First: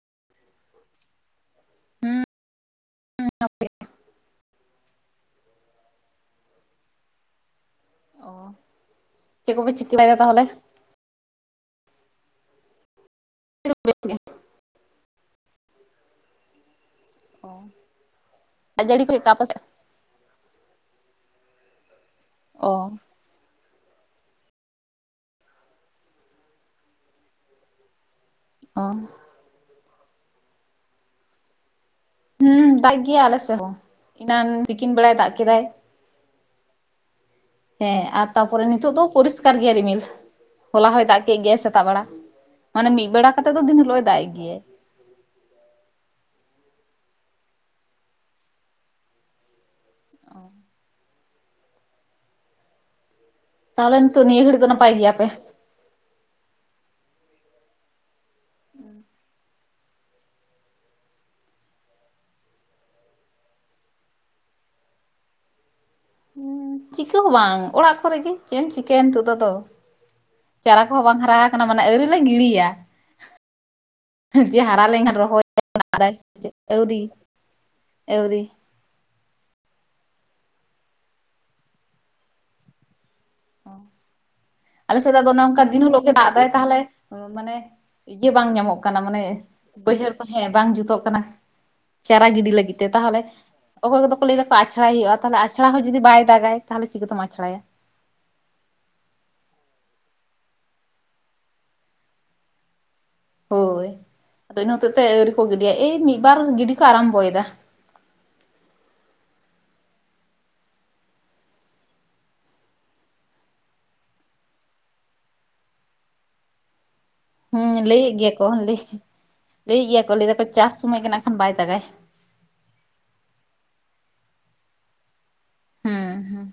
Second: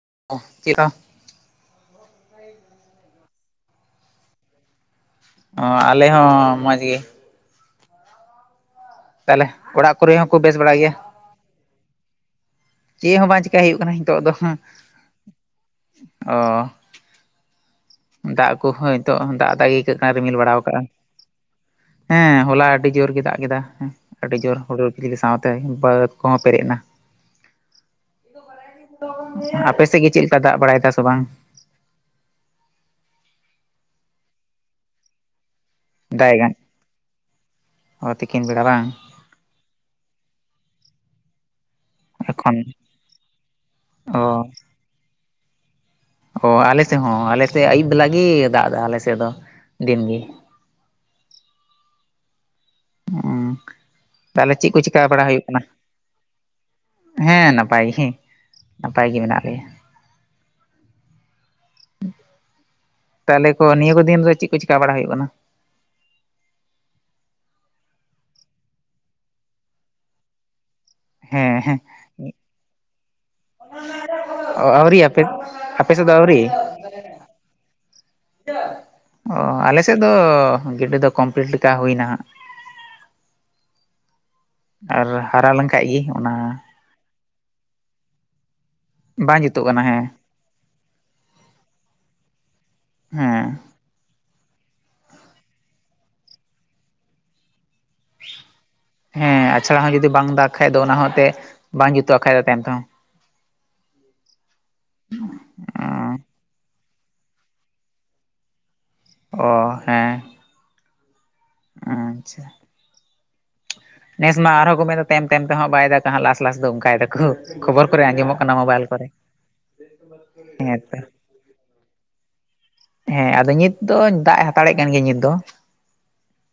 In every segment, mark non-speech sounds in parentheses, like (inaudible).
ᱪᱮᱫ ᱦᱩᱸ ᱚ ᱟᱞᱮ ᱦᱚᱸ ᱢᱚᱡᱽ ᱜᱮ ᱚ ᱛᱟᱦᱞᱮ ᱪᱮᱫ ᱠᱚᱯᱮ ᱪᱤᱠᱟᱹ ᱚᱲᱟᱜ ᱠᱚᱨᱮ ᱵᱟᱲᱟᱭᱮᱫᱟ ᱦᱚᱸᱠᱚ ᱛᱟᱦᱚᱞᱮ? ᱵᱮᱥ ᱵᱟᱲᱟᱭ ᱜᱮᱭᱟ ᱪᱮᱫ ᱦᱚᱸ ᱵᱟᱝ ᱪᱮᱟᱹᱭ ᱦᱩᱭᱩᱜ ᱠᱟᱱᱟ ᱵᱮᱥ ᱜᱮ ᱱᱤᱛᱚᱜ ᱫᱚ, ᱚ ᱫᱟᱜ ᱠᱚᱦᱚᱸᱭ ᱡᱟᱹᱲᱤ ᱠᱚ ᱱᱤᱛᱚᱜ ᱪᱮᱫᱠᱟ ᱟᱯᱮ ᱫᱟᱜ ᱥᱮᱫ? ᱫᱟᱜ ᱜᱮ ᱟᱹᱭᱠᱟᱹᱜ ᱠᱟᱱᱟ ᱨᱤᱢᱤᱞ ᱵᱟᱲᱟ ᱠᱟᱜᱼᱟ ᱦᱮᱸ ᱦᱚᱞᱟ ᱚ ᱟᱹᱰᱤ ᱡᱳᱨ ᱜᱮ ᱫᱟᱜ ᱠᱮᱫᱟ ᱟᱹᱰᱤ ᱡᱳᱨ ᱦᱩᱲᱩᱨ ᱠᱷᱤᱡᱞᱤ ᱥᱟᱶᱛᱮ ᱵᱟᱹᱫᱽ ᱠᱚᱦᱚᱸ ᱯᱮᱨᱮᱡ ᱮᱱᱟ᱾ ᱚ ᱟᱯᱮ ᱥᱮᱫ ᱜᱮ ᱪᱮᱫ ᱞᱮᱠᱟ ᱫᱟᱜ ᱵᱟᱲᱟᱭ ᱫᱟ ᱥᱮ ᱵᱟᱝ? ᱦᱩᱸ ᱫᱟᱜ ᱜᱮᱭᱟ ᱟᱞᱮ ᱥᱮᱫ ᱦᱚᱸ ᱮᱱᱟᱱ ᱛᱤᱠᱤᱱ ᱵᱮᱲᱟᱭ ᱫᱟᱜ ᱠᱮᱫᱟᱭ᱾ (unintelligible) ᱦᱮᱸ ᱚ ᱟᱨ ᱛᱤᱠᱤᱱ ᱵᱮᱲᱟ ᱛᱟᱨᱯᱚᱨᱮ ᱵᱟᱝ ᱱᱤᱛᱚᱜ ᱫᱚ ᱯᱚᱨᱤᱥᱠᱟᱨ ᱜᱮᱭᱟ ᱨᱤᱢᱤᱞ᱾ ᱦᱚᱞᱟ ᱦᱚᱭ ᱫᱟᱜ ᱠᱮᱫ ᱜᱮᱟᱭ ᱥᱮᱛᱟᱜ ᱵᱮᱲᱟ ᱮᱠᱷᱚᱱ ᱢᱟᱱᱮ ᱢᱤᱫ ᱵᱮᱲᱟ ᱠᱟᱛᱮᱜ ᱫᱚ ᱫᱤᱱ ᱦᱤᱞᱳᱜ ᱮ ᱚ ᱫᱟᱜ ᱮ ᱜᱮᱭᱟᱭ᱾ ᱚ ᱟᱞᱮ ᱥᱮᱫ ᱦᱚᱸ ᱟᱞᱮ ᱥᱮᱫ ᱟᱹᱭᱩᱵ ᱵᱮᱞᱟ ᱜᱮ ᱫᱟᱜ ᱮᱫᱟ ᱟᱞᱮ ᱥᱮᱫ ᱫᱚ ᱫᱤᱱ ᱜᱮ᱾ ᱦᱮᱸ ᱛᱟᱦᱚᱞᱮ ᱱᱤᱛᱚᱜ ᱱᱤᱭᱟᱹ ᱛᱟᱦᱞᱮ ᱜᱷᱟᱹᱲᱤᱡ ᱫᱚ ᱪᱮᱫ ᱠᱚ ᱱᱟᱯᱟᱭ ᱪᱤᱠᱟᱹ ᱵᱟᱲᱟ ᱜᱮᱭᱟᱯᱮ? ᱦᱩᱭᱩᱜ ᱠᱟᱱᱟ᱾ ᱦᱮᱸ ᱱᱟᱯᱟᱭ ᱜᱮ ᱱᱟᱯᱟᱭ ᱜᱮ ᱢᱮᱱᱟᱜ ᱞᱮᱭᱟ᱾ ᱛᱟᱦᱞᱮ ᱠᱚ ᱱᱤᱭᱟᱹ ᱠᱚ ᱫᱤᱱᱨᱮ ᱪᱮᱫ ᱠᱚ ᱪᱤᱠᱟ ᱵᱟᱲᱟ ᱦᱩᱭᱩᱜ ᱠᱟᱱᱟ᱾ ᱪᱤᱠᱟᱹ ᱦᱚᱸ ᱵᱟᱝ ᱚᱲᱟᱜ ᱠᱚᱨᱮᱜᱮ ᱪᱮᱫ ᱮᱢ ᱪᱤᱠᱟᱹᱭᱟ ᱱᱤᱛᱚᱜ ᱫᱚ ᱟᱫᱚ ᱪᱟᱨᱟ ᱠᱚᱦᱚᱸ ᱵᱟᱝ ᱦᱟᱨᱟ ᱦᱮᱸ ᱟᱠᱟᱱᱟ ᱦᱮᱸ ᱢᱟᱱᱮ ᱟᱹᱣᱨᱤᱞᱮ ᱜᱤᱲᱤᱭᱟ᱾ ᱡᱮ ᱚ ᱦᱟᱨᱟ ᱟᱹᱣᱨᱤ ᱞᱮᱱᱠᱷᱟᱱ ᱟᱯᱮ ᱨᱚᱦᱚᱭ ᱟᱯᱮ ᱥᱮᱫ ᱫᱚ ᱟᱹᱣᱨᱤ? ᱟᱹᱣᱨᱤ ᱟᱹᱣᱨᱤ ᱚ ᱟᱞᱮ ᱥᱮᱫ ᱫᱚ ᱜᱤᱰᱤ ᱫᱚ ᱠᱚᱢᱯᱞᱤᱴ ᱞᱮᱠᱟ ᱦᱩᱭ ᱱᱟ ᱦᱟᱜ᱾ ᱚ ᱟᱞᱮ ᱥᱮᱫ ᱫᱚ ᱟᱫᱚ ᱚᱱᱮ ᱦᱟᱨᱟ ᱚᱱᱠᱟ ᱫᱤᱱ ᱞᱮᱱᱠᱷᱟᱡ ᱦᱤᱞᱳᱜ ᱜᱮ ᱚᱱᱟ ᱫᱟᱜᱫᱟᱭ ᱛᱟᱦᱞᱮ ᱢᱟᱱᱮ ᱤᱭᱟᱹ ᱵᱟᱝ ᱧᱟᱢᱚᱜ ᱠᱟᱱᱟ ᱢᱟᱱᱮ ᱵᱟᱝ ᱡᱩᱛᱩᱜ ᱠᱟᱱᱟ ᱵᱟᱹᱭᱦᱟᱹᱲ ᱠᱚ ᱦᱮᱸ ᱵᱟᱝ ᱡᱩᱛᱚᱜ ᱠᱟᱱᱟ᱾ ᱪᱟᱨᱟ ᱜᱤᱰᱤ ᱞᱟᱹᱜᱤᱫ ᱛᱮ ᱛᱟᱦᱚᱞᱮ ᱦᱮᱸ ᱚᱠᱚᱭ ᱠᱚᱫᱚ ᱠᱚ ᱞᱟᱹᱭ ᱫᱟ ᱟᱷᱲᱟᱭ ᱦᱩᱭᱩᱜᱼᱟ ᱛᱟᱦᱞᱮ ᱟᱷᱲᱟ ᱦᱚᱸ ᱡᱩᱫᱤ ᱵᱟᱭ ᱫᱟᱜᱟᱭ ᱛᱟᱦᱚᱞᱮ ᱪᱤᱠᱟᱹᱛᱮᱢ ᱟᱪᱷᱲᱟᱭᱟ᱾ ᱦᱮᱸ ᱟᱪᱷᱟᱲᱟ ᱦᱚᱸ ᱡᱩᱫᱤ ᱵᱟᱝ ᱫᱟᱜ ᱠᱷᱟᱡ ᱫᱚ ᱚᱱᱟ ᱦᱚᱸ ᱮᱱᱛᱮᱫ ᱵᱟᱝ ᱡᱩᱛᱩᱜ ᱠᱷᱟᱱᱡ ᱫᱚ ᱛᱟᱭᱚᱢ ᱛᱮᱦᱚᱸ᱾ ᱦᱳᱭ ᱟᱫᱚ ᱤᱱᱟᱹ ᱦᱚᱛᱮᱫ ᱛᱮ ᱟᱹᱣᱨᱤ ᱠᱚ ᱜᱤᱰᱤᱭᱟ ᱮᱭ ᱢᱤᱫ ᱵᱟᱨ ᱜᱤᱰᱤ ᱠᱚ ᱟᱨᱟᱢᱵᱚᱭᱮᱫᱟ ᱚ ᱦᱮᱸ ᱟᱪᱪᱷᱟ ᱱᱮᱥ ᱢᱟ ᱟᱨᱦᱚᱸ ᱠᱚ ᱢᱮᱮᱫᱫᱟ ᱛᱟᱭᱚᱢ ᱛᱮᱦᱚᱸ ᱵᱟᱭ ᱫᱟᱜᱠᱟ ᱦᱟᱸ ᱞᱟᱥ ᱞᱟᱥ ᱫᱚ ᱚᱱᱠᱟᱭ ᱫᱟᱠᱚ ᱦᱮᱸ ᱠᱷᱚᱵᱚᱨ ᱠᱚᱨᱮ ᱞᱟᱹᱭᱮᱫ ᱟᱜᱮ ᱜᱮᱭᱟ ᱢᱚᱜ ᱠᱚ ᱠᱟᱱᱟ ᱞᱟᱹᱭ ᱢᱳᱵᱟᱭᱤᱞ ᱠᱚᱨᱮ ᱞᱟᱹᱭᱮᱫ ᱜᱮᱭᱟ ᱠᱚ ᱞᱟᱹᱭ ᱫᱟᱠᱚ ᱪᱟᱥ ᱦᱮᱸᱛᱚ ᱥᱚᱢᱚᱭ ᱜᱮ ᱱᱟᱜ ᱠᱷᱟᱱ ᱵᱟᱭ ᱫᱟᱜᱟᱭ ᱦᱮᱸ ᱟᱫᱚ ᱱᱤᱛ ᱫᱚ ᱫᱟᱜ ᱮ ᱦᱟᱛᱟᱲᱮᱫ ᱠᱟᱱ ᱜᱮᱭᱟ ᱱᱤᱛ ᱫᱚ ᱦᱮᱸ ᱦᱮᱸ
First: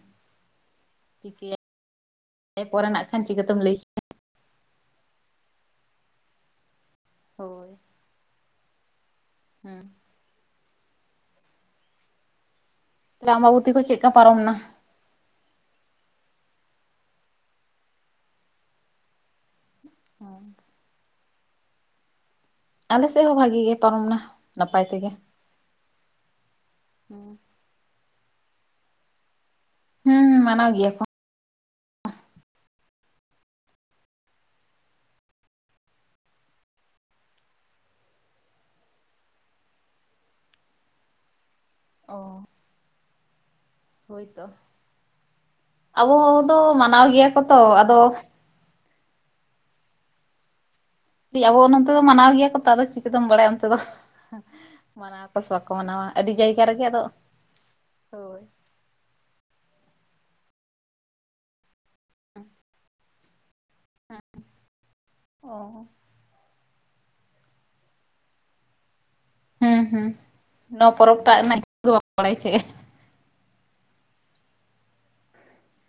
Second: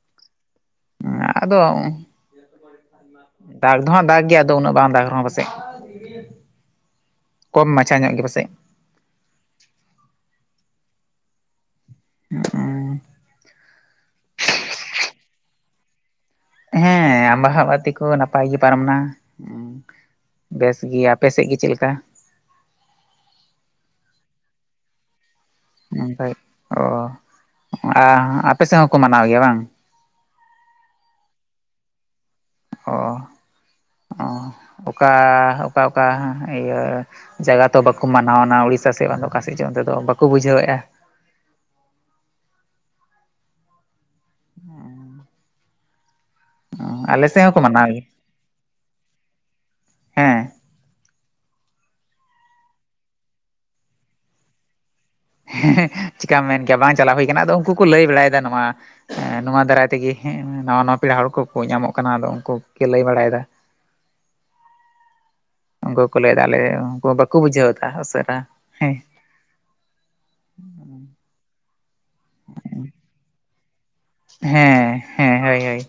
ᱦᱮ ᱟᱫᱚ ᱪᱤᱠᱟᱹᱭᱟᱭ ᱯᱚᱨᱮ ᱱᱟᱜ ᱠᱷᱟᱱ ᱪᱤᱠᱟᱹᱛᱮᱢ ᱞᱟᱹᱭ ᱫᱟᱜᱽ ᱫᱚᱦᱟᱸᱜ ᱫᱟᱜᱽ ᱜᱮᱭᱟ ᱟᱫᱚ ᱩᱱᱟᱹᱜ ᱵᱟᱝ ᱫᱟᱜᱽ ᱨᱮᱦᱚᱸ ᱯᱟᱥᱮᱡ ᱠᱚᱢ ᱦᱳᱭ ᱢᱟᱪᱷᱟ ᱧᱚᱜ ᱜᱮ ᱯᱟᱥᱮᱡ ᱦᱮᱸ (unintelligible) ᱟᱢᱵᱟᱵᱚᱛᱤ ᱠᱚ ᱪᱮᱫᱠᱟ ᱯᱟᱨᱚᱢᱱᱟ? ᱦᱮᱸ ᱟᱢ ᱵᱟᱦᱟ ᱵᱟᱛᱤ ᱠᱚ ᱱᱟᱯᱟᱭ ᱜᱮ ᱯᱟᱨᱚᱢ ᱱᱟ ᱵᱮᱥ ᱜᱮᱭᱟ ᱟᱯᱮ ᱥᱮᱫ ᱜᱮ ᱪᱮᱫ ᱞᱮᱠᱟ? ᱟᱞᱮ ᱥᱮᱫ ᱦᱚᱸ ᱵᱷᱟᱜᱤ ᱜᱮ ᱯᱟᱨᱚᱢᱱᱟ ᱱᱟᱯᱟᱭ ᱛᱮᱜᱮ᱾ (unintelligible) ᱚ ᱟᱨ ᱟᱯᱮ ᱥᱮᱫ ᱦᱚᱸᱠᱚ ᱢᱟᱱᱟᱣ ᱜᱮᱭᱟ ᱵᱟᱝ ᱦᱮᱸ ᱢᱟᱱᱟᱣ ᱜᱮᱭᱟ ᱠᱚ ᱚ ᱚᱠᱟ ᱚᱠᱟ ᱚᱠᱟ ᱤᱭᱟᱹ ᱡᱟᱭᱜᱟ ᱛᱚ ᱵᱟᱠᱚ ᱢᱟᱱᱟᱣᱱᱟ ᱩᱲᱤᱥᱥᱟ ᱥᱮᱫ ᱵᱟᱝ ᱚᱠᱟ ᱥᱮᱫ ᱚᱱᱛᱮ ᱫᱚ ᱵᱟᱠᱚ ᱵᱩᱡᱷᱟᱹᱣ ᱮᱼᱟ ᱚ ᱦᱳᱭᱛᱚ ᱟᱵᱚ ᱫᱚ ᱢᱟᱱᱟᱣ ᱟᱞᱮ ᱜᱮᱭᱟ ᱠᱚ ᱥᱮᱫ ᱛᱚ ᱦᱚᱸᱠᱚ ᱢᱟᱱᱟᱣ ᱟᱫᱚ ᱜᱮᱭᱟ ᱦᱮᱸ ᱟᱵᱚ ᱱᱚᱱᱚᱛ ᱫᱚ ᱢᱟᱱᱟᱣ ᱜᱮᱭᱟ ᱠᱚ ᱛᱚ ᱟᱫᱚ ᱪᱤᱠᱟᱹᱛᱮᱢ ᱵᱟᱲᱟᱭᱟ ᱚᱱᱛᱮ ᱫᱚ ᱢᱟᱱᱟᱣ ᱟᱠᱚ ᱥᱮ ᱵᱟᱠᱚ ᱦᱮᱸ ᱢᱟᱱᱟᱣᱟ ᱟᱹᱰᱤ ᱪᱤᱠᱟᱢ ᱢᱮᱱ ᱡᱟᱭᱜᱟ ᱠᱮᱭᱟ ᱨᱮᱜᱮ ᱵᱟᱝ ᱟᱫᱚ ᱪᱟᱞᱟᱣ ᱦᱩᱭ ᱠᱟᱱᱟ ᱟᱫᱚ ᱩᱱᱠᱩ ᱠᱚ ᱞᱟᱹᱭ ᱵᱟᱲᱟᱭᱮᱫᱟ ᱦᱳᱭ ᱱᱚᱣᱟ ᱮ ᱱᱚᱣᱟ ᱫᱟᱨᱟᱭᱛᱮ ᱛᱮᱜᱮᱮᱸ ᱱᱟᱣᱟ ᱱᱟ ᱯᱮᱲᱟ ᱦᱚᱲ ᱠᱚᱠᱚ ᱧᱟᱢᱚᱜ ᱠᱟᱱᱟ ᱟᱫᱚ ᱩᱱᱠᱩ ᱜᱮ ᱞᱟᱹᱭ ᱵᱟᱲᱟᱭᱮᱫᱟ ᱦᱮᱸ ᱩᱱᱠᱩ ᱠᱚ ᱞᱟᱹᱭ ᱫᱫᱟ ᱟᱞᱮ ᱩᱱᱠᱩ ᱵᱟᱠᱚ ᱵᱩᱡᱷᱟᱹᱣ ᱫᱟ ᱩᱥᱟᱹᱨᱟ ᱦᱮᱸ ᱦᱮᱸ ᱦᱩᱸ ᱱᱚᱣᱟ ᱯᱚᱨᱚᱵᱽᱴᱟᱜ ᱨᱮᱱᱟᱜ ᱫᱚ ᱵᱟᱠᱚ ᱵᱟᱲᱟᱭᱟ ᱪ ᱦᱮᱸ ᱦᱮᱸ ᱦᱳᱭ ᱦᱳᱭ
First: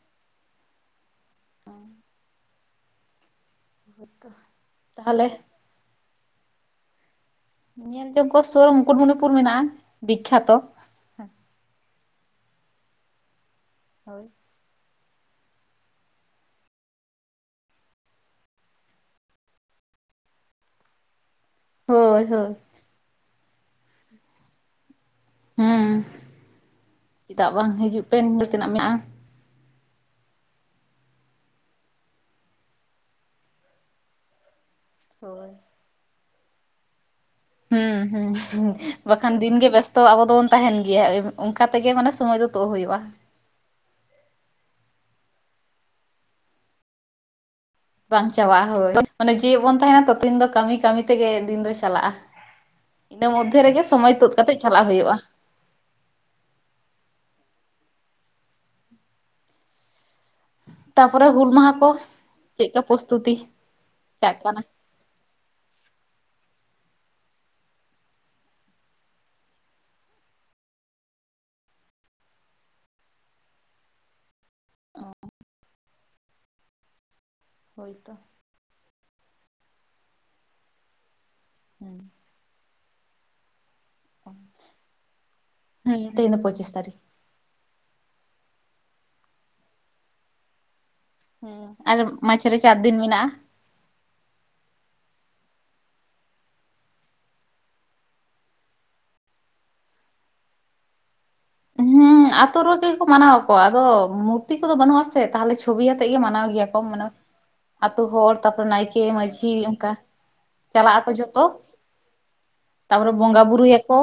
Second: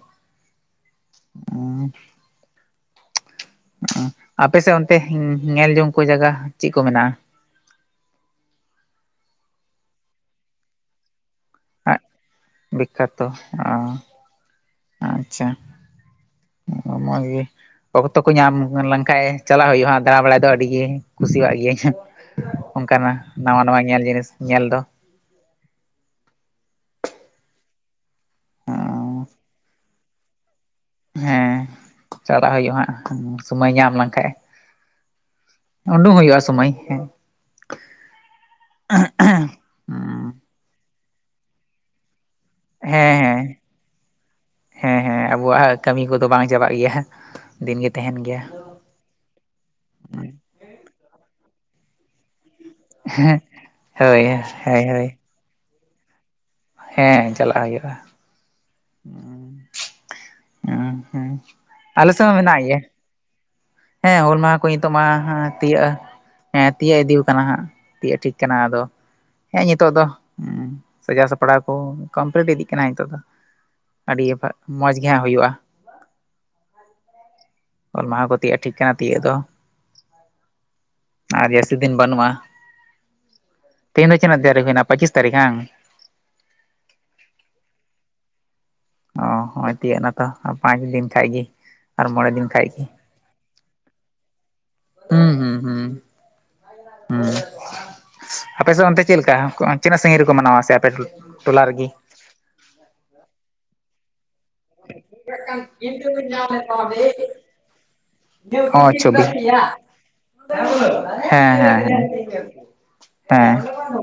ᱦᱳᱭᱛᱚ ᱟᱯᱮᱮᱥᱮᱫ ᱚᱱᱛᱮ ᱛᱟᱦᱚᱞᱮ ᱧᱮᱞ ᱡᱚᱝ ᱠᱚ ᱡᱟᱭᱜᱟ ᱪᱮᱫ ᱠᱚ ᱢᱮᱱᱟᱜᱼᱟ ᱧᱮᱞ ᱡᱚᱝ ᱠᱚ ᱥᱩᱨ ᱢᱩᱠᱩᱴᱢᱚᱱᱤᱯᱩᱨ ᱢᱮᱱᱟᱜᱼᱟ ᱵᱤᱠᱠᱷᱟᱛᱚ ᱵᱤᱠᱠᱷᱟᱛᱚ ᱚ ᱦᱳᱭ ᱟᱪᱪᱷᱟ ᱢᱚᱡᱽ ᱜᱮ ᱚᱠᱛᱚ ᱠᱚ ᱧᱟᱢ ᱞᱮᱱᱠᱷᱟᱡ ᱪᱟᱞᱟᱜ ᱦᱩᱭᱩᱜᱼᱟ ᱫᱟᱬᱟ ᱵᱟᱲᱟᱭ ᱫᱚ ᱟᱹᱰᱤ ᱜᱮ ᱠᱩᱥᱤᱭᱟᱜ ᱜᱤᱭᱟᱹᱧ ᱦᱳᱭ ᱦᱳᱭ ᱚᱱᱠᱟᱱᱟᱜ ᱱᱟᱣᱟ ᱱᱟᱣᱟ ᱧᱮᱞ ᱡᱤᱱᱤᱥ ᱧᱮᱞ ᱫᱚ ᱦᱮᱸ ᱪᱮᱫᱟᱜ ᱵᱟᱝ ᱦᱤᱡᱩᱜ ᱯᱮ ᱧᱮᱞ ᱛᱮᱱᱟᱜ ᱢᱮᱱᱟᱜᱼᱟ ᱦᱮᱸ ᱪᱟᱞᱟᱜ ᱦᱩᱭᱩᱜ ᱦᱟᱸᱜ ᱥᱚᱢᱚᱭ ᱧᱟᱢ ᱞᱮᱱᱠᱷᱟᱡ ᱦᱳᱭ ᱩᱰᱩᱠ ᱦᱩᱭᱩᱜᱼᱟ ᱥᱚᱢᱚᱭ ᱦᱮᱸ ᱦᱩᱸ ᱦᱩᱸ ᱵᱟᱠᱷᱟᱱ ᱫᱤᱱᱜᱮ ᱵᱮᱥᱛᱚ ᱟᱵᱚ ᱫᱚᱵᱚᱱ ᱛᱟᱦᱮᱱ ᱜᱮ ᱜᱮᱭᱟ ᱚᱱᱠᱟᱛᱮᱜᱮ ᱢᱟᱱᱮ ᱥᱚᱢᱚᱭ ᱫᱚ ᱛᱳᱫ ᱦᱩᱭᱩᱜᱼᱟ ᱦᱮᱸ ᱦᱮᱸ ᱦᱮᱸ ᱦᱮᱸ ᱟᱵᱚᱣᱟᱜ ᱠᱟᱹᱢᱤ ᱠᱚᱫᱚ ᱵᱟᱝ ᱪᱟᱵᱟᱜ ᱜᱮᱭᱟ ᱫᱤᱱᱜᱮ ᱛᱟᱦᱮᱱ ᱵᱟᱝ ᱜᱮᱭᱟ ᱪᱟᱵᱟᱜᱼᱟ ᱦᱳᱭ ᱢᱟᱱᱮ ᱡᱮᱣᱮᱫ ᱵᱚᱱ ᱛᱟᱦᱮᱱᱟ ᱛᱚᱚᱛᱤᱱ ᱫᱚ ᱠᱟᱹᱢᱤ ᱠᱟᱹᱢᱤ ᱛᱮᱜᱮ ᱫᱤᱱ ᱫᱚ ᱪᱟᱞᱟᱜᱼᱟ ᱤᱱᱟᱹ ᱢᱚᱫᱽᱫᱷᱮ ᱨᱮᱜᱮ ᱥᱚᱢᱚᱭ ᱦᱳᱭ ᱛᱩᱫ ᱠᱟᱛᱮᱜ ᱦᱳᱭ ᱪᱟᱞᱟᱜ ᱦᱳᱭ ᱦᱩᱭᱩᱜᱼᱟ ᱦᱮᱸ ᱪᱟᱞᱟᱜ ᱦᱩᱭᱩᱜᱼᱟ ᱦᱸ ᱛᱟᱯᱚᱨᱮ ᱦᱮᱸ ᱦᱩᱞ ᱢᱟᱦᱟ ᱠᱚ ᱟᱞ ᱥᱮ ᱦᱚᱸ ᱢᱮᱱᱟᱜ ᱜᱮᱭᱟ ᱪᱮᱫᱠᱟ ᱯᱨᱚᱥᱛᱩᱛᱤ ᱦᱮᱸ ᱪᱟᱜ ᱦᱩᱞ ᱢᱟᱦᱟ ᱠᱟᱱᱟ ᱠᱚ ᱱᱤᱛᱚᱜ ᱢᱟ ᱛᱤᱭᱟᱹᱜᱼᱟ ᱦᱮᱸ ᱦᱮᱸ ᱛᱤᱭᱟᱹᱜ ᱤᱫᱤ ᱠᱟᱱᱟ ᱦᱟᱸᱜ ᱛᱤᱭ ᱮ ᱴᱷᱤᱠ ᱠᱟᱱᱟ ᱟᱫᱚ ᱦᱮᱸ ᱱᱤᱛᱚᱜ ᱫᱚ ᱦ ᱥᱟᱡᱟᱣ ᱥᱟᱯᱲᱟᱣ ᱠᱚ ᱠᱚᱢᱯᱞᱤᱴ ᱤᱫᱤᱜ ᱠᱟᱱᱟ ᱱᱤᱛᱚᱜ ᱫᱚ ᱟᱹᱰᱤ ᱢᱚᱡᱽ ᱜᱮᱦᱟᱸᱜ ᱦᱩᱭᱩᱜᱼᱟ ᱦᱳᱭ ᱛᱚ ᱤᱭᱼᱟ ᱴᱷᱤᱠ ᱠᱟᱱᱟ ᱛᱤᱭᱳᱜ ᱫᱚ ᱟᱨ ᱡᱟᱹᱥᱛᱤ ᱫᱤᱱ ᱵᱟᱹᱱᱩᱜᱼᱟ ᱛᱮᱦᱧ ᱫᱚ ᱪᱤᱱᱟᱹᱜ ᱛᱟᱨᱤᱜ ᱦᱩᱭᱮᱱᱟ ᱯᱚᱸᱪᱤᱥ ᱛᱟᱨᱤᱠᱷ ᱦᱟᱝ ᱦᱮᱸ ᱛᱮᱦᱮᱧ ᱫᱚ ᱯᱚᱸᱪᱤᱥ ᱛᱟᱹᱨᱤᱠᱷ ᱚ ᱦᱚᱸ ᱛᱤᱭᱟᱹᱜ ᱮᱱᱟᱛᱚ ᱟ ᱯᱟᱸᱪ ᱫᱤᱱ ᱠᱷᱟᱡ ᱜᱮ ᱦᱮᱸ ᱟᱨ ᱢᱚᱬᱮ ᱫᱤᱱ ᱢᱟᱡᱷᱮᱨᱮ ᱠᱷᱟ ᱪᱟᱨ ᱜᱮ ᱢᱮᱱᱟᱜᱼᱟ ᱦᱩᱸ ᱦᱩᱸ ᱦᱩᱸ ᱦᱮᱸ ᱟᱯᱮ ᱥᱮᱫ ᱚᱱᱛᱮ ᱪᱮᱫᱞᱮᱠᱟ ᱛᱤᱱᱟᱹᱜ ᱥᱟᱺᱜᱤᱧ ᱨᱮᱠᱚ ᱢᱟᱱᱟᱣᱟ ᱥᱮᱮ ᱟᱯᱮ ᱴᱚᱞᱟ ᱨᱮᱜᱮ ᱦᱩᱸ ᱟᱛᱳ ᱨᱮᱜᱮ ᱠᱚ ᱢᱟᱱᱟᱣᱟᱚᱣᱟᱠᱚ ᱟᱫᱚ ᱢᱩᱛᱤ ᱠᱚᱫᱚ ᱵᱟᱹᱱᱩᱜ ᱟᱥᱮ ᱛᱟᱦᱚᱞᱮ ᱪᱷᱚᱵᱤ ᱟᱛᱮᱜ ᱜᱮ ᱢᱟᱱᱟᱣ ᱜᱮᱭᱟ ᱠᱚᱢ ᱢᱟᱱᱮ ᱟᱹᱛᱩᱳ ᱦᱚᱲ ᱛᱟᱨᱯᱚᱨᱮ ᱚ ᱱᱟᱭᱠᱮ ᱪᱚᱵᱵᱤᱥ ᱢᱟᱺᱡᱷᱤ ᱚᱱᱠᱟ ᱪᱟᱞᱟᱜ ᱟᱠᱚ ᱡᱚᱛᱚ ᱦᱮᱸ ᱦᱮᱸ ᱦᱮᱸ ᱛᱟᱨᱯᱚᱨᱮ ᱵᱚᱸᱜᱟ ᱦᱮᱸ ᱵᱨᱭᱟᱠᱚ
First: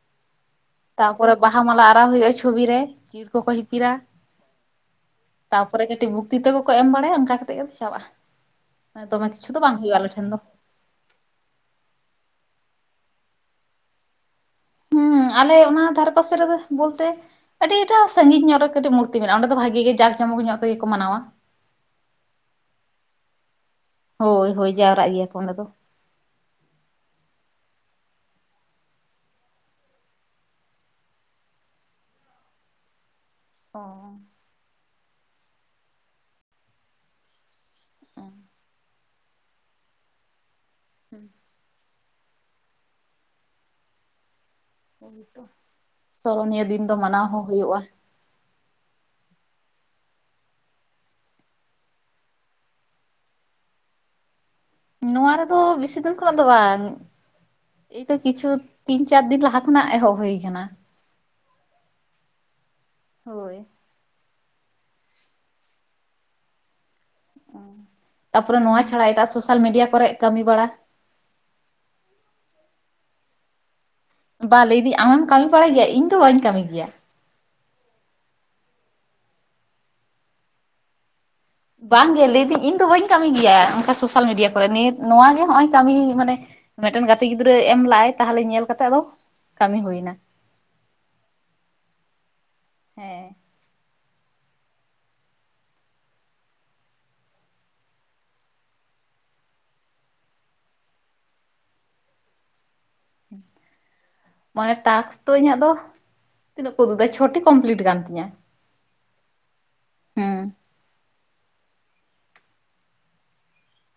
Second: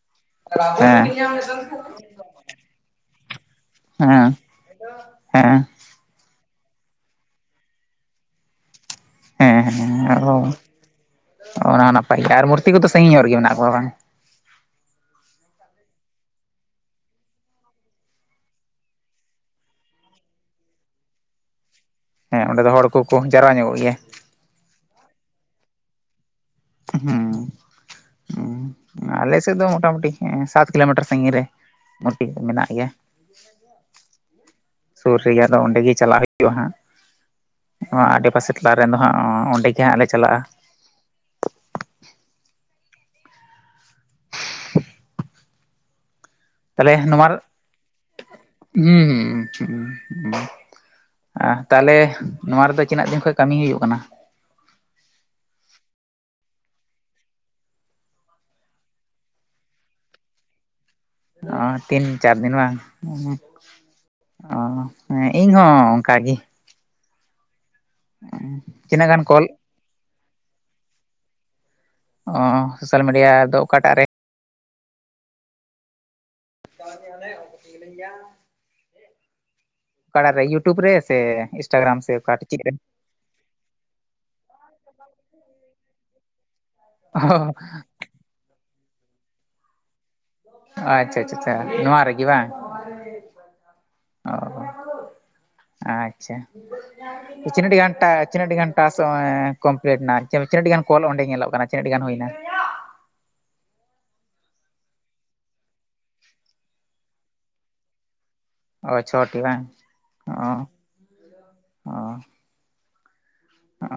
(unintelligible) ᱨᱟᱣ ᱦᱩᱭᱩᱜᱼᱟ ᱪᱷᱚᱵᱤ ᱨᱮ ᱪᱤᱲ ᱠᱚᱠᱚ ᱦᱤᱯᱤᱨᱟ ᱦᱮᱸ ᱦᱮᱸ ᱛᱟᱯᱚᱨᱮ ᱠᱟᱹᱴᱤᱡ ᱵᱩᱠ ᱛᱤ ᱛᱟ ᱠᱚ ᱮᱢ ᱵᱟᱲᱟᱭᱟ ᱚᱱᱠᱟ ᱠᱟᱛᱮ ᱜᱮᱠᱚ ᱪᱟᱵᱟᱜᱼᱟ ᱫᱚᱢᱮ ᱠᱤᱪᱷᱩ ᱫᱚ ᱦᱮᱸ ᱵᱟᱝ ᱦᱮᱸ ᱦᱩᱭᱩᱜᱼᱟ ᱟᱞᱮ ᱟᱨ ᱴᱷᱮᱱ ᱫᱚ ᱚᱱᱟ ᱦᱚᱸ ᱱᱟᱯᱟᱭ ᱜᱮ ᱟᱨ ᱢ ᱢᱩᱨᱛᱤ ᱠᱚᱫᱚ ᱥᱟᱺᱟᱹᱜᱤᱧᱚᱜ ᱜᱮᱮ ᱢᱮᱱᱟᱜ ᱠᱚᱣᱟ ᱵᱟᱝ ᱦᱩᱸ ᱟᱞᱮ ᱚᱱᱟ ᱫᱷᱟᱨᱮ ᱯᱟᱥᱮ ᱨᱮᱫᱚ ᱵᱚᱞᱛᱮ ᱟᱹᱰᱤᱴᱟ ᱥᱟᱺᱜᱤᱧ ᱧᱚᱜ ᱨᱮᱴᱤᱡ ᱢᱩᱨᱛᱤ ᱢᱮᱱᱟᱜᱼᱟ ᱚᱸᱰᱮ ᱫᱚ ᱵᱷᱟᱜᱤ ᱜᱮ ᱡᱠᱧ ᱢᱚᱠ ᱧᱚᱜ ᱛᱮ ᱜᱮᱠᱚ ᱢᱟᱱᱟᱣᱟ ᱦᱮᱸ ᱚᱸᱰᱮ ᱫᱚ ᱦᱚᱲ ᱠᱚᱠᱚ ᱡᱟᱣᱨᱟ ᱧᱚᱜᱚᱜ ᱜᱮᱭᱟ ᱦᱳᱭ ᱦᱳᱭ ᱡᱟᱣᱨᱟᱜ ᱜᱮᱭᱟ ᱠᱚ ᱚᱸᱰᱮ ᱫᱚ ᱦᱩᱸ ᱦᱮᱸ ᱟᱞᱮ ᱥᱮᱫ ᱫᱚ ᱢᱚᱴᱟᱢᱩᱴᱤ ᱥᱟᱛ ᱠᱤᱞᱳᱢᱤᱴᱟᱨ ᱥᱟᱺᱜᱤᱧ ᱨᱮ ᱢᱚᱴ ᱢᱮᱱᱟᱜ ᱜᱮᱭᱟ ᱚ ᱥᱩᱨ ᱨᱮᱭᱟᱜ ᱫᱚ ᱚᱸᱰᱮ ᱜᱮ ᱪᱟᱞᱟᱜ ᱦᱩᱭᱩᱜᱼᱟ ᱦᱟᱸᱜ ᱱᱚᱣᱟ ᱟᱰᱮᱯᱟᱥᱮ ᱴᱟᱞᱟᱨᱮᱱ ᱫᱚ ᱦᱟᱸ ᱚᱸᱰᱮ ᱜᱮ ᱦᱟᱸᱜ ᱞᱮ ᱪᱟᱞᱟᱜᱼᱟ ᱦᱩᱸ (inaudible) ᱫᱤᱱ ᱛᱟᱦᱚᱞᱮ ᱫᱚ ᱢᱟᱱᱟᱣ ᱱᱚᱣᱟ ᱦᱚᱸ ᱦᱩᱭᱩᱜᱼᱟ ᱦᱩᱸ ᱦᱩᱸ ᱮᱸ ᱛᱟᱦᱚᱞᱮ ᱱᱚᱣᱟ ᱨᱮᱫᱚ ᱛᱤᱱᱟᱹᱜ ᱫᱤᱱ ᱠᱷᱚᱱ ᱠᱟᱹᱢᱤ ᱦᱩᱭᱩᱜ ᱠᱟᱱᱟ ᱱᱚᱣᱟ ᱨᱮᱫᱚ ᱵᱮᱥᱤ ᱫᱤᱱ ᱠᱷᱚᱱᱟᱜ ᱫᱚ ᱵᱟᱝ ᱮᱛᱚ ᱠᱤᱪᱷᱩ ᱛᱤᱱ ᱪᱟᱨᱫᱤᱱ ᱞᱟᱦᱟ ᱠᱷᱚᱱᱟᱜ ᱮᱦᱚᱵ ᱦᱩᱭ ᱠᱟᱱᱟ ᱚ ᱛᱤᱱ ᱪᱟᱨ ᱫᱤᱱ ᱵᱟᱝ ᱦᱳᱭ ᱚ ᱦᱮᱸ ᱤᱧ ᱦᱚᱸ ᱚᱱᱠᱟᱜᱤ ᱛᱟᱨᱯᱚᱨᱮ ᱱᱚᱣᱟ ᱛᱤᱱᱟᱹᱜ ᱪᱷᱟᱲᱟ ᱜᱟᱱ ᱮᱴᱟᱜ ᱠᱚᱞ ᱥᱳᱥᱟᱞ ᱢᱤᱰᱤᱭᱟ ᱠᱚᱨᱮᱜ ᱠᱟᱹᱢᱤ ᱵᱟᱲᱟ ᱚ ᱥᱳᱥᱟᱞ ᱢᱤᱰᱤᱭᱟᱫᱚ ᱚᱠᱟᱴᱟᱜ ᱨᱮ ᱵᱟ ᱞᱟᱹᱭ ᱫᱟᱹᱧ ᱟᱢᱮᱢ ᱠᱟᱹᱢᱤ ᱵᱟᱲᱟᱭ ᱜᱮᱭᱟ ᱤᱧ ᱫᱚ ᱵᱟᱹᱧ ᱠᱟᱹᱢᱤ ᱜᱮᱭᱟ ᱢᱤᱱᱟᱹᱧ-ᱟ ᱚᱠᱟᱴᱟᱜ ᱨᱮ ᱤᱭᱩᱴᱩᱵᱽ ᱨᱮ ᱥᱮ ᱤᱱᱥᱴᱟᱜᱨᱟᱢ ᱥᱮ ᱵᱟᱝᱜᱮ ᱚᱠᱟ ᱞᱟᱹᱭᱫᱟᱹᱧ ᱪᱮᱫ ᱨᱮ ᱤᱧ ᱫᱚ ᱵᱟᱹᱧ ᱠᱟᱹᱢᱤ ᱜᱮᱭᱟ ᱚᱱᱠᱟ ᱥᱳᱥᱟᱞ ᱢᱤᱰᱤᱭᱟ ᱠᱚᱨᱮ ᱱᱤᱛ ᱱᱚᱣᱟᱜ ᱜᱮ ᱦᱚᱸᱜ-ᱚᱭ ᱠᱟᱹᱢᱤ ᱢᱟᱱᱮ ᱢᱤᱫᱴᱮᱱ ᱜᱟᱛᱮ ᱚ ᱜᱤᱫᱽᱨᱟᱹ ᱮᱢ ᱞᱟᱜ-ᱟᱭ ᱛᱟᱦᱚᱞᱮ ᱧᱮᱞ ᱠᱟᱛᱮ ᱟᱫᱚ ᱠᱟᱹᱢᱤ ᱦᱩᱭᱱᱟ ᱟᱪᱪᱷᱟ ᱟᱪᱪᱷᱟ ᱱᱚᱣᱟ ᱨᱮᱜᱮ ᱵᱟᱝ ᱦᱮᱸ ᱚ ᱟᱪᱪᱷᱟ ᱪᱤᱱᱟᱹᱜ ᱴᱤ ᱜᱷᱟᱱᱴᱟ ᱪᱤᱱᱟᱹᱜ ᱴᱤ ᱜᱷᱟᱱᱴᱟ ᱥᱚᱭ ᱠᱚᱢᱯᱞᱤᱴ ᱱᱟ ᱟᱹᱰᱤ ᱜᱟᱱ ᱠᱚᱞ ᱚᱸᱰᱮ ᱧᱮᱞᱚᱜ ᱠᱟᱱᱟ ᱛᱤᱱᱟᱹᱜ ᱴᱤ ᱜᱟᱱ ᱦᱩᱭᱱᱟ ᱦᱮᱸ ᱢᱟᱱᱮ ᱴᱟᱥᱠ ᱫᱚ ᱤᱧᱟᱹᱜ ᱫᱚ ᱛᱤᱱᱟᱹᱜ ᱠᱚ ᱩᱫᱩᱜ ᱫᱟ ᱪᱷᱚᱴᱤ ᱠᱚᱢᱯᱤᱞᱤᱴ ᱠᱟᱱ ᱛᱤᱧᱟ ᱚ ᱪᱷᱚᱴᱤ ᱵᱟᱝ ᱚ ᱚ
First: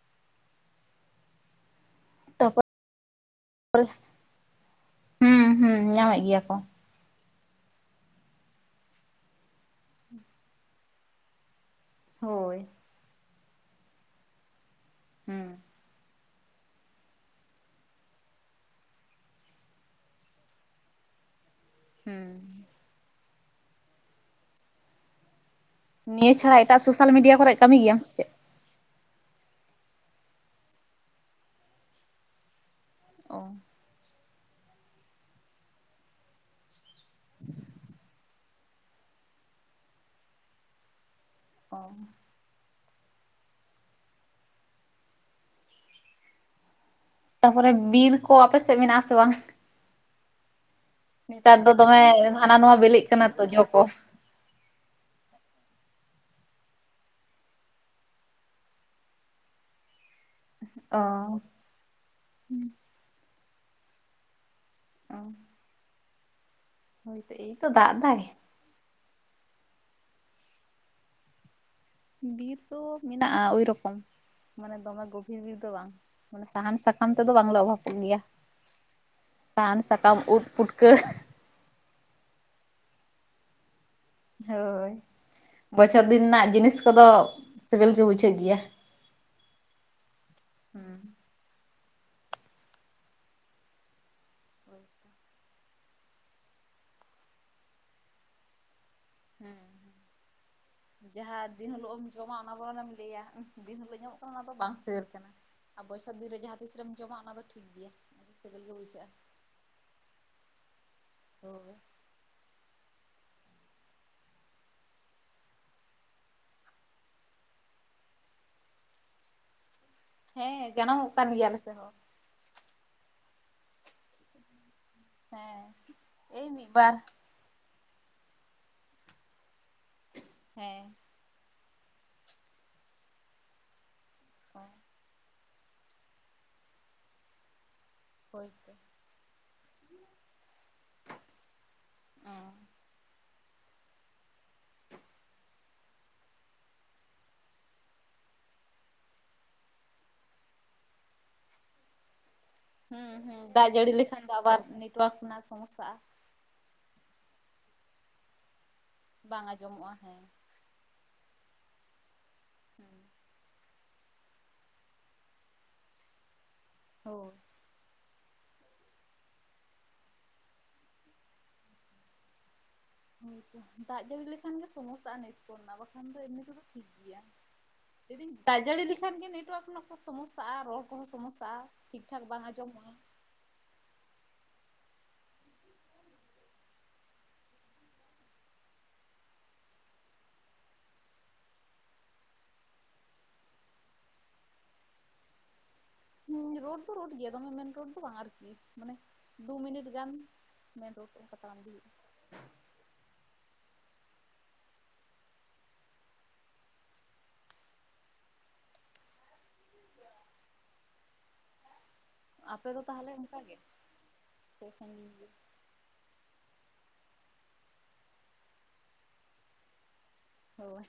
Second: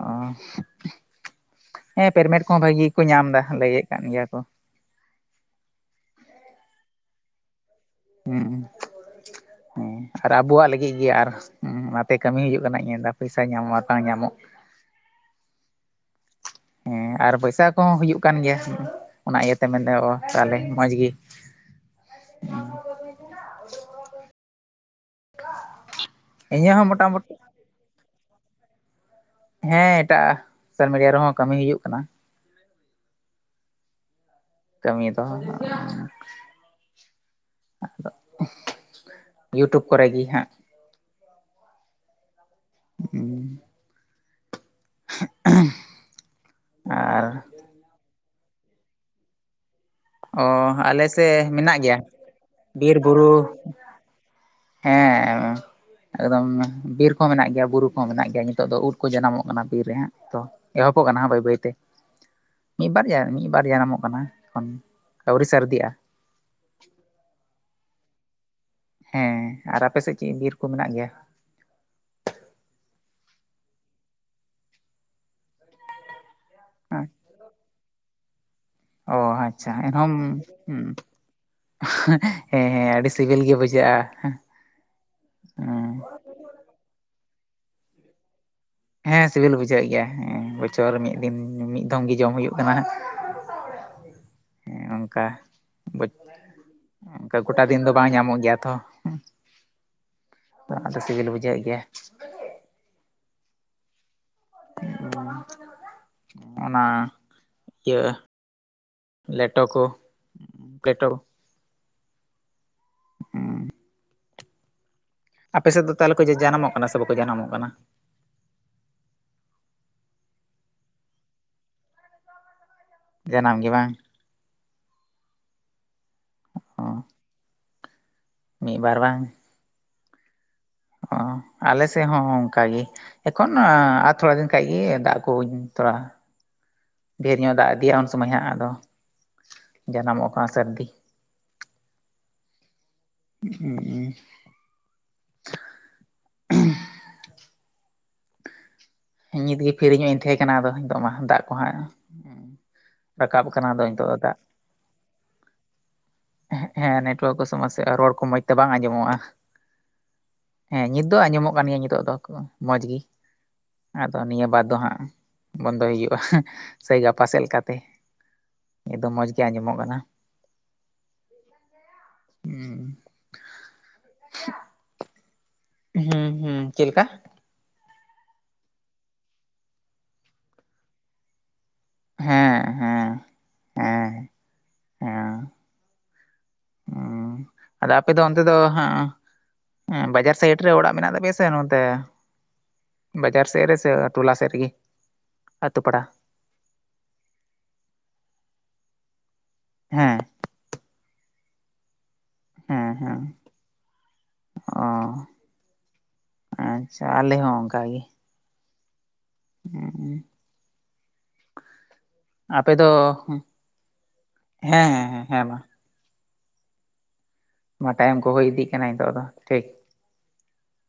ᱚ ᱦᱮᱸ ᱯᱮᱨᱢᱮᱴ ᱠᱚᱦᱚᱸ ᱛᱟᱯᱚᱨ ᱵᱷᱟᱜᱤ ᱜᱤ ᱠᱚ ᱧᱟᱢ ᱮᱫᱟ ᱞᱟᱹᱭᱮᱫ ᱠᱟᱱ ᱜᱮᱭᱟ ᱠᱚ ᱦᱩᱸ ᱦᱩᱸ ᱧᱟᱢᱮᱫ ᱜᱮᱭᱟ ᱠᱚ ᱦᱮᱸ ᱦᱮᱸ ᱟᱨ ᱟᱵᱚᱣᱟᱜ ᱞᱟᱹᱜᱤᱫ ᱜᱮ ᱟᱨ ᱦᱩᱸ ᱚᱱᱟᱛᱮ ᱠᱟᱹᱢᱤ ᱦᱳᱭ ᱦᱩᱭᱩᱜ ᱠᱟᱱᱟ ᱤᱧᱫᱟ ᱯᱚᱭᱥᱟ ᱧᱟᱢᱚᱜᱼᱟ ᱟᱨ ᱵᱟᱝ ᱧᱟᱢᱚᱜ ᱦᱩᱸ ᱦᱩᱸ ᱟᱨ ᱯᱚᱭᱥᱟᱠ ᱠᱚᱦᱚᱸ ᱦᱩᱭᱩᱜ ᱠᱟᱱ ᱜᱮᱭᱟ ᱚᱱᱟ ᱤᱭᱟᱹᱛᱮ ᱢᱮᱱᱫᱚᱼᱟ ᱛᱟᱦᱚᱞᱮ ᱢᱚᱡᱽ ᱜᱮ ᱦᱩᱸ ᱱᱤᱭᱟᱹ ᱪᱷᱟᱲᱟ ᱤᱧᱟᱹᱜ ᱮᱴᱟᱜ ᱦᱚᱸ ᱥᱳᱥᱟᱞ ᱢᱚᱴᱟᱢᱩᱴᱤ ᱢᱤᱰᱤᱭᱟ ᱠᱚᱨᱮ ᱠᱟᱹᱢᱤ ᱜᱮᱭᱟᱢ ᱥᱮ ᱪᱮᱫ ᱦᱮᱸ ᱮᱴᱟᱜ ᱥᱳᱥᱟᱞ ᱢᱤᱰᱤᱭᱟ ᱨᱮᱦᱚᱸ ᱠᱟᱹᱢᱤ ᱦᱩᱭᱩᱜ ᱠᱟᱱᱟ ᱚ ᱠᱟᱹᱢᱤ ᱫᱚ ᱟᱫᱚ ᱤᱭᱩᱴᱩᱵᱽ ᱠᱚᱨᱮ ᱜᱤ ᱦᱟᱸᱜ ᱚ ᱦᱩᱸ ᱟᱨ ᱛᱟᱨᱯᱚᱨᱮ ᱵᱤᱨ ᱠᱚ ᱟᱯᱮ ᱥᱮᱫ ᱢᱮᱱᱟᱜ ᱟᱥᱮ ᱵᱟᱝ? ᱚ ᱟᱞᱮ ᱥᱮᱫ ᱱᱮᱛᱟᱨ ᱫᱚ ᱢᱮᱱᱟᱜ ᱜᱮᱭᱟ ᱫᱚᱢᱮ ᱦᱟᱱᱟ ᱱᱚᱣᱟ ᱵᱤᱨ ᱵᱤᱞᱤᱜ ᱵᱩᱨᱩ ᱠᱟᱱᱟ ᱛᱚ ᱡᱚ ᱠᱚ᱾ ᱦᱮᱸ ᱮᱠᱫᱚᱢ ᱵᱤᱨ ᱠᱚ ᱢᱮᱱᱟᱜ ᱜᱮᱭᱟ ᱵᱩᱨᱩ ᱠᱚᱦᱚᱸ ᱢᱮᱱᱟᱜ ᱜᱮᱭᱟ ᱱᱤᱛᱚᱜ ᱫᱚ ᱩᱫ ᱠᱚ ᱡᱟᱱᱟᱢᱚᱜ ᱠᱟᱱᱟ ᱵᱤᱨ ᱨᱮᱦᱟᱸᱜ᱾ ᱛᱚ ᱚ ᱮᱦᱚᱵᱚᱜ ᱠᱟᱱᱟ ᱵᱟᱹᱭ ᱵᱟᱹᱭᱛᱮ ᱢᱤᱫ ᱵᱟᱨᱭᱟ ᱢᱤᱫ ᱵᱟᱨᱭᱟ ᱱᱟᱢᱚᱜ ᱠᱟᱱᱟ ᱠᱷᱚᱱ ᱟᱹᱣᱨᱤ ᱥᱟᱨᱫᱤᱼᱟ᱾ ᱦᱳᱭ ᱛᱚ ᱮᱭ ᱛᱚ ᱫᱟᱜ ᱫᱟᱭ ᱦᱮᱸ ᱟᱨ ᱟᱯᱮ ᱥᱮᱫ ᱪᱮᱫ ᱵᱤᱨ ᱠᱚ ᱢᱮᱱᱟᱜ ᱜᱮᱭᱟ? ᱵᱤᱨ ᱫᱚ ᱢᱮᱱᱟᱜᱼᱟ ᱳᱭ ᱨᱚᱠᱚᱢ ᱢᱟᱱᱮ ᱫᱚᱢᱮ ᱜᱚᱵᱷᱤᱨ ᱵᱤᱨ ᱫᱚ ᱵᱟᱝ᱾ ᱥᱟᱦᱟᱱ ᱥᱟᱠᱟᱢ ᱛᱮᱫᱚ ᱵᱟᱝᱞᱮ ᱚᱵᱷᱟᱵ ᱠᱚᱜ ᱜᱮᱭᱟ᱾ ᱚ ᱟᱪᱪᱷᱟ ᱥᱟᱦᱟᱱ ᱮᱱ ᱦᱚᱢ ᱥᱟᱠᱟᱢ ᱩᱫ ᱦᱮᱸ ᱯᱩᱴᱠᱟᱹ ᱦᱮᱸ ᱟᱹᱰᱤ ᱥᱤᱵᱤᱞ ᱜᱮ ᱵᱩᱡᱷᱟᱹᱜᱼᱟ᱾ ᱦᱳᱭ ᱵᱚᱪᱷᱚᱨ ᱫᱤᱱ ᱨᱮᱱᱟᱜ ᱡᱤᱱᱤᱥ ᱠᱚᱫᱚ ᱥᱤᱵᱤᱞ ᱜᱮ ᱵᱩᱡᱷᱟᱹᱜ ᱜᱮᱭᱟ᱾ ᱦᱮᱸ ᱥᱤᱵᱤᱞ ᱵᱩᱡᱷᱟᱹᱜ ᱜᱮᱭᱟ ᱦᱮᱸ ᱵᱚᱪᱷᱚᱨ ᱢᱤᱫ ᱦᱩᱸ ᱫᱤᱱ ᱢᱤᱫ᱾ ᱫᱚᱢ ᱜᱮ ᱡᱚᱢ ᱦᱩᱭᱩᱜ ᱠᱟᱱᱟᱜ ᱦᱮᱸ ᱚᱱᱠᱟ ᱵᱩᱪ ᱚᱱᱠᱟ ᱜᱚᱴᱟ ᱫᱤᱱ ᱫᱚ ᱵᱟᱝ ᱧᱟᱢᱚᱜ ᱜᱮᱭᱟ ᱛᱚ ᱟᱫᱚ ᱦᱮᱸ ᱥᱤᱵᱤᱞ ᱡᱟᱦᱟᱸ ᱵᱩᱡᱷᱟᱹᱜ ᱫᱤᱱ ᱜᱮᱭᱟ ᱦᱤᱞᱳᱜ ᱮᱢ ᱡᱚᱢᱟ ᱚᱱᱟ ᱵᱚᱨᱚᱱᱮᱢ ᱞᱟᱹᱭᱟ ᱫᱤᱱ ᱦᱚᱸᱞᱮ ᱧᱟᱢᱚᱜ ᱠᱟᱱᱟ ᱚᱱᱟ ᱫᱚ ᱵᱟᱝ ᱥᱤᱵᱤᱞ ᱠᱟᱱᱟ ᱟᱨ ᱵᱚᱪᱷᱚᱨ ᱫᱤᱱ ᱨᱮ ᱡᱟᱦᱟᱸ ᱛᱤᱥ ᱨᱮᱢ ᱡᱚᱢᱟ ᱚᱱᱟ ᱫᱚ ᱴᱷᱤᱠ ᱜᱮᱭᱟ ᱤᱭᱟᱹ ᱥᱮᱵᱮᱞ ᱜᱮ ᱵᱩᱡᱷᱟᱹᱣ ᱞᱮᱴᱚ ᱠᱚ ᱯᱞᱮᱴᱚ ᱟ ᱦᱳᱭ ᱦᱮᱸ ᱟᱯᱮ ᱥᱮᱫ ᱫᱚ ᱛᱟᱦᱚᱞᱮ ᱠᱚ ᱡᱟᱱᱟᱢᱚᱜ ᱠᱟᱱᱟ ᱥᱮ ᱵᱟᱠᱚ ᱡᱟᱱᱟᱢᱚᱜ ᱠᱟᱱᱟ ᱦᱮᱸ ᱡᱟᱱᱟᱢᱚᱜ ᱠᱟᱱ ᱜᱮᱭᱟᱞᱮ ᱥᱮ ᱦᱚᱸ ᱡᱟᱱᱟᱢ ᱜᱮ ᱵᱟᱝ ᱦᱮᱸ ᱮᱭ ᱢᱤᱫ ᱵᱟᱨ ᱢᱤᱫᱵᱟᱨ ᱵᱟᱝ ᱦᱮᱸ ᱚ ᱟᱞᱮ ᱥᱮᱫ ᱦᱚᱸ ᱚᱱᱠᱟ ᱜᱮ ᱮᱠᱷᱚᱱ ᱟᱨ ᱛᱷᱚᱲᱟ ᱫᱤᱱ ᱚ ᱠᱷᱟᱱ ᱜᱮ ᱫᱟᱜ ᱠᱩᱧ ᱛᱷᱚᱲᱟ ᱰᱷᱮᱨ ᱧᱚᱜ ᱫᱟᱜ ᱤᱫᱤᱭᱟ ᱩᱱ ᱥᱚᱢᱚᱭ ᱦᱟᱸᱜ ᱟᱫᱚ ᱦᱳᱭᱛᱚ ᱡᱟᱱᱟᱢᱚᱜ ᱠᱟᱱᱟ ᱥᱟᱹᱨᱫᱤ ᱚ ᱦᱮᱸ ᱦᱸ ᱱᱤᱛᱜᱮ ᱯᱷᱤᱨᱤᱧ ᱧᱚᱜ ᱤᱧ ᱛᱟᱦᱮᱸ ᱠᱟᱱᱟ ᱟᱫᱚ ᱱᱤᱛᱚᱜ ᱢᱟ ᱫᱟᱜ ᱠᱚᱦᱟᱸᱜ ᱦᱮᱸ ᱦᱮᱸ ᱫᱟᱜ ᱡᱟᱹᱲᱤ ᱞᱮᱠᱷᱟᱱ ᱫᱚ ᱟᱵᱟᱨ ᱱᱮᱴᱣᱟᱨᱠ ᱨᱮᱱᱟᱜ ᱥᱚᱢᱚᱥᱥᱟᱼᱟ᱾ ᱯᱟᱹᱷᱣᱟᱹ ᱠᱚ ᱥᱚᱢᱟ ᱨᱚᱲ ᱠᱚ ᱢᱚᱸᱡᱽ ᱛᱮ ᱵᱟᱝ ᱟᱸᱡᱚᱢᱚᱜᱼᱟ ᱵᱟᱝ ᱟᱸᱡᱚᱢᱚᱜᱼᱟ ᱦᱮᱸ ᱦᱮᱸ ᱱᱤᱛ ᱫᱚ ᱟᱸᱡᱚᱢᱚᱜ ᱠᱟᱱᱟ ᱠᱟᱱ ᱜᱮᱭᱟ ᱱᱤᱛᱚᱜ ᱫᱚ ᱢᱚᱸᱡᱽ ᱦᱩᱸ ᱜᱮ ᱟᱫᱚ ᱱᱤᱭᱟᱹ ᱵᱟᱫ ᱫᱚ ᱦᱟᱸᱜ ᱵᱚᱱᱫᱚᱭ ᱦᱩᱭᱩᱜᱼᱟ ᱥᱮᱭ ᱜᱟᱯᱟ ᱦᱳᱭ ᱥᱮᱫ ᱞᱮᱠᱟᱛᱮ ᱱᱤᱛ ᱫᱚ ᱢᱚᱡᱽ ᱜᱮ ᱟᱸᱡᱚᱢᱚᱜ ᱠᱟᱱᱟ ᱦᱩᱸ ᱦᱳᱭᱛᱚ ᱫᱟᱜ ᱡᱟᱹᱲᱤ ᱞᱮᱠᱷᱟᱱ ᱜᱮ ᱥᱚᱢᱚᱥᱥᱟ ᱱᱤᱛ ᱵᱚᱱᱱᱟ ᱵᱟᱠᱷᱟᱱ ᱫᱚ ᱦᱩᱸ ᱮᱢᱱᱤ ᱦᱩᱸ ᱛᱮᱫᱚ ᱴᱷᱤᱠ ᱪᱮᱫ ᱞᱮᱠᱟ ᱜᱮᱭᱟ ᱞᱟᱹᱭ ᱫᱤᱧ ᱫᱟᱜ ᱡᱟᱹᱲᱤ ᱞᱮᱠᱷᱟᱱ ᱜᱮ ᱱᱮᱴᱣᱟᱨᱠ ᱨᱮᱱᱟᱜ ᱥᱚᱢᱚᱥᱥᱟᱼᱟ ᱨᱚᱲ ᱠᱚᱦᱚᱸ ᱥᱚᱢᱚᱥᱥᱟᱼᱟ ᱴᱷᱤᱠ ᱴᱷᱟᱠ ᱵᱟᱝ ᱦᱮᱸ ᱟᱸᱡᱚᱢᱚᱜᱼᱟ᱾ ᱦᱮᱸ ᱦᱮᱸ ᱦᱮᱸ ᱦᱩᱸ ᱟᱫᱚ ᱟᱯᱮ ᱫᱚ ᱚᱱᱛᱮ ᱫᱚ ᱦᱚᱸ ᱦᱮᱸ ᱵᱟᱡᱟᱨ ᱥᱟᱭᱤᱰ ᱨᱮ ᱚᱲᱟᱜ ᱢᱮᱱᱟᱜ ᱛᱟᱯᱮᱭᱟ ᱥᱮ ᱱᱚᱛᱮ ᱵᱟᱡᱟᱨ ᱥᱮᱫ ᱨᱮᱥᱮ ᱴᱚᱞᱟ ᱥᱮᱫ ᱨᱮᱜᱮ ᱟ ᱟᱹᱛᱩ‌ ᱯᱟᱲᱟ ᱦᱮᱸ ᱨᱳᱰ ᱫᱚ ᱨᱳᱰ ᱜᱮᱭᱟ ᱫᱚᱢᱮ ᱢᱮᱱ ᱨᱳᱰ ᱫᱚ ᱵᱟᱝ ᱟᱨᱠᱤ ᱢᱟᱱᱮ ᱫᱩ ᱢᱤᱱᱤᱴ ᱜᱟᱱ ᱦᱮᱸ ᱢᱮᱱ ᱨᱳᱰ ᱚᱱᱠᱟ ᱛᱟᱲᱟᱢ ᱤᱫᱤᱭ ᱦᱩᱭᱩᱜᱼᱟ᱾ ᱦᱮᱸ ᱦᱮᱸ ᱚ ᱟᱪᱪᱷᱟ ᱟᱞᱮ ᱦᱚᱸ ᱚᱱᱠᱟᱜᱮ ᱦᱮᱸ ᱟᱯᱮ ᱫᱚ ᱛᱟᱦᱚᱞᱮ ᱚᱱᱠᱟ ᱜᱮ ᱥᱮ ᱦᱮᱸ ᱦᱮᱸ ᱥᱟᱺᱜᱤᱧ ᱦᱮᱸ ᱢᱟ ᱢᱟ ᱴᱟᱭᱤᱢ ᱠᱚ ᱦᱩᱭ ᱤᱫᱤᱜ ᱠᱟᱱᱟ ᱱᱤᱛᱚᱜ ᱫᱚ ᱴᱷᱤᱠ᱾ ᱦᱳᱭ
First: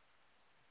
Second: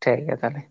ᱴᱷᱤᱠ ᱜᱮᱭᱟ ᱛᱟᱦᱞᱮ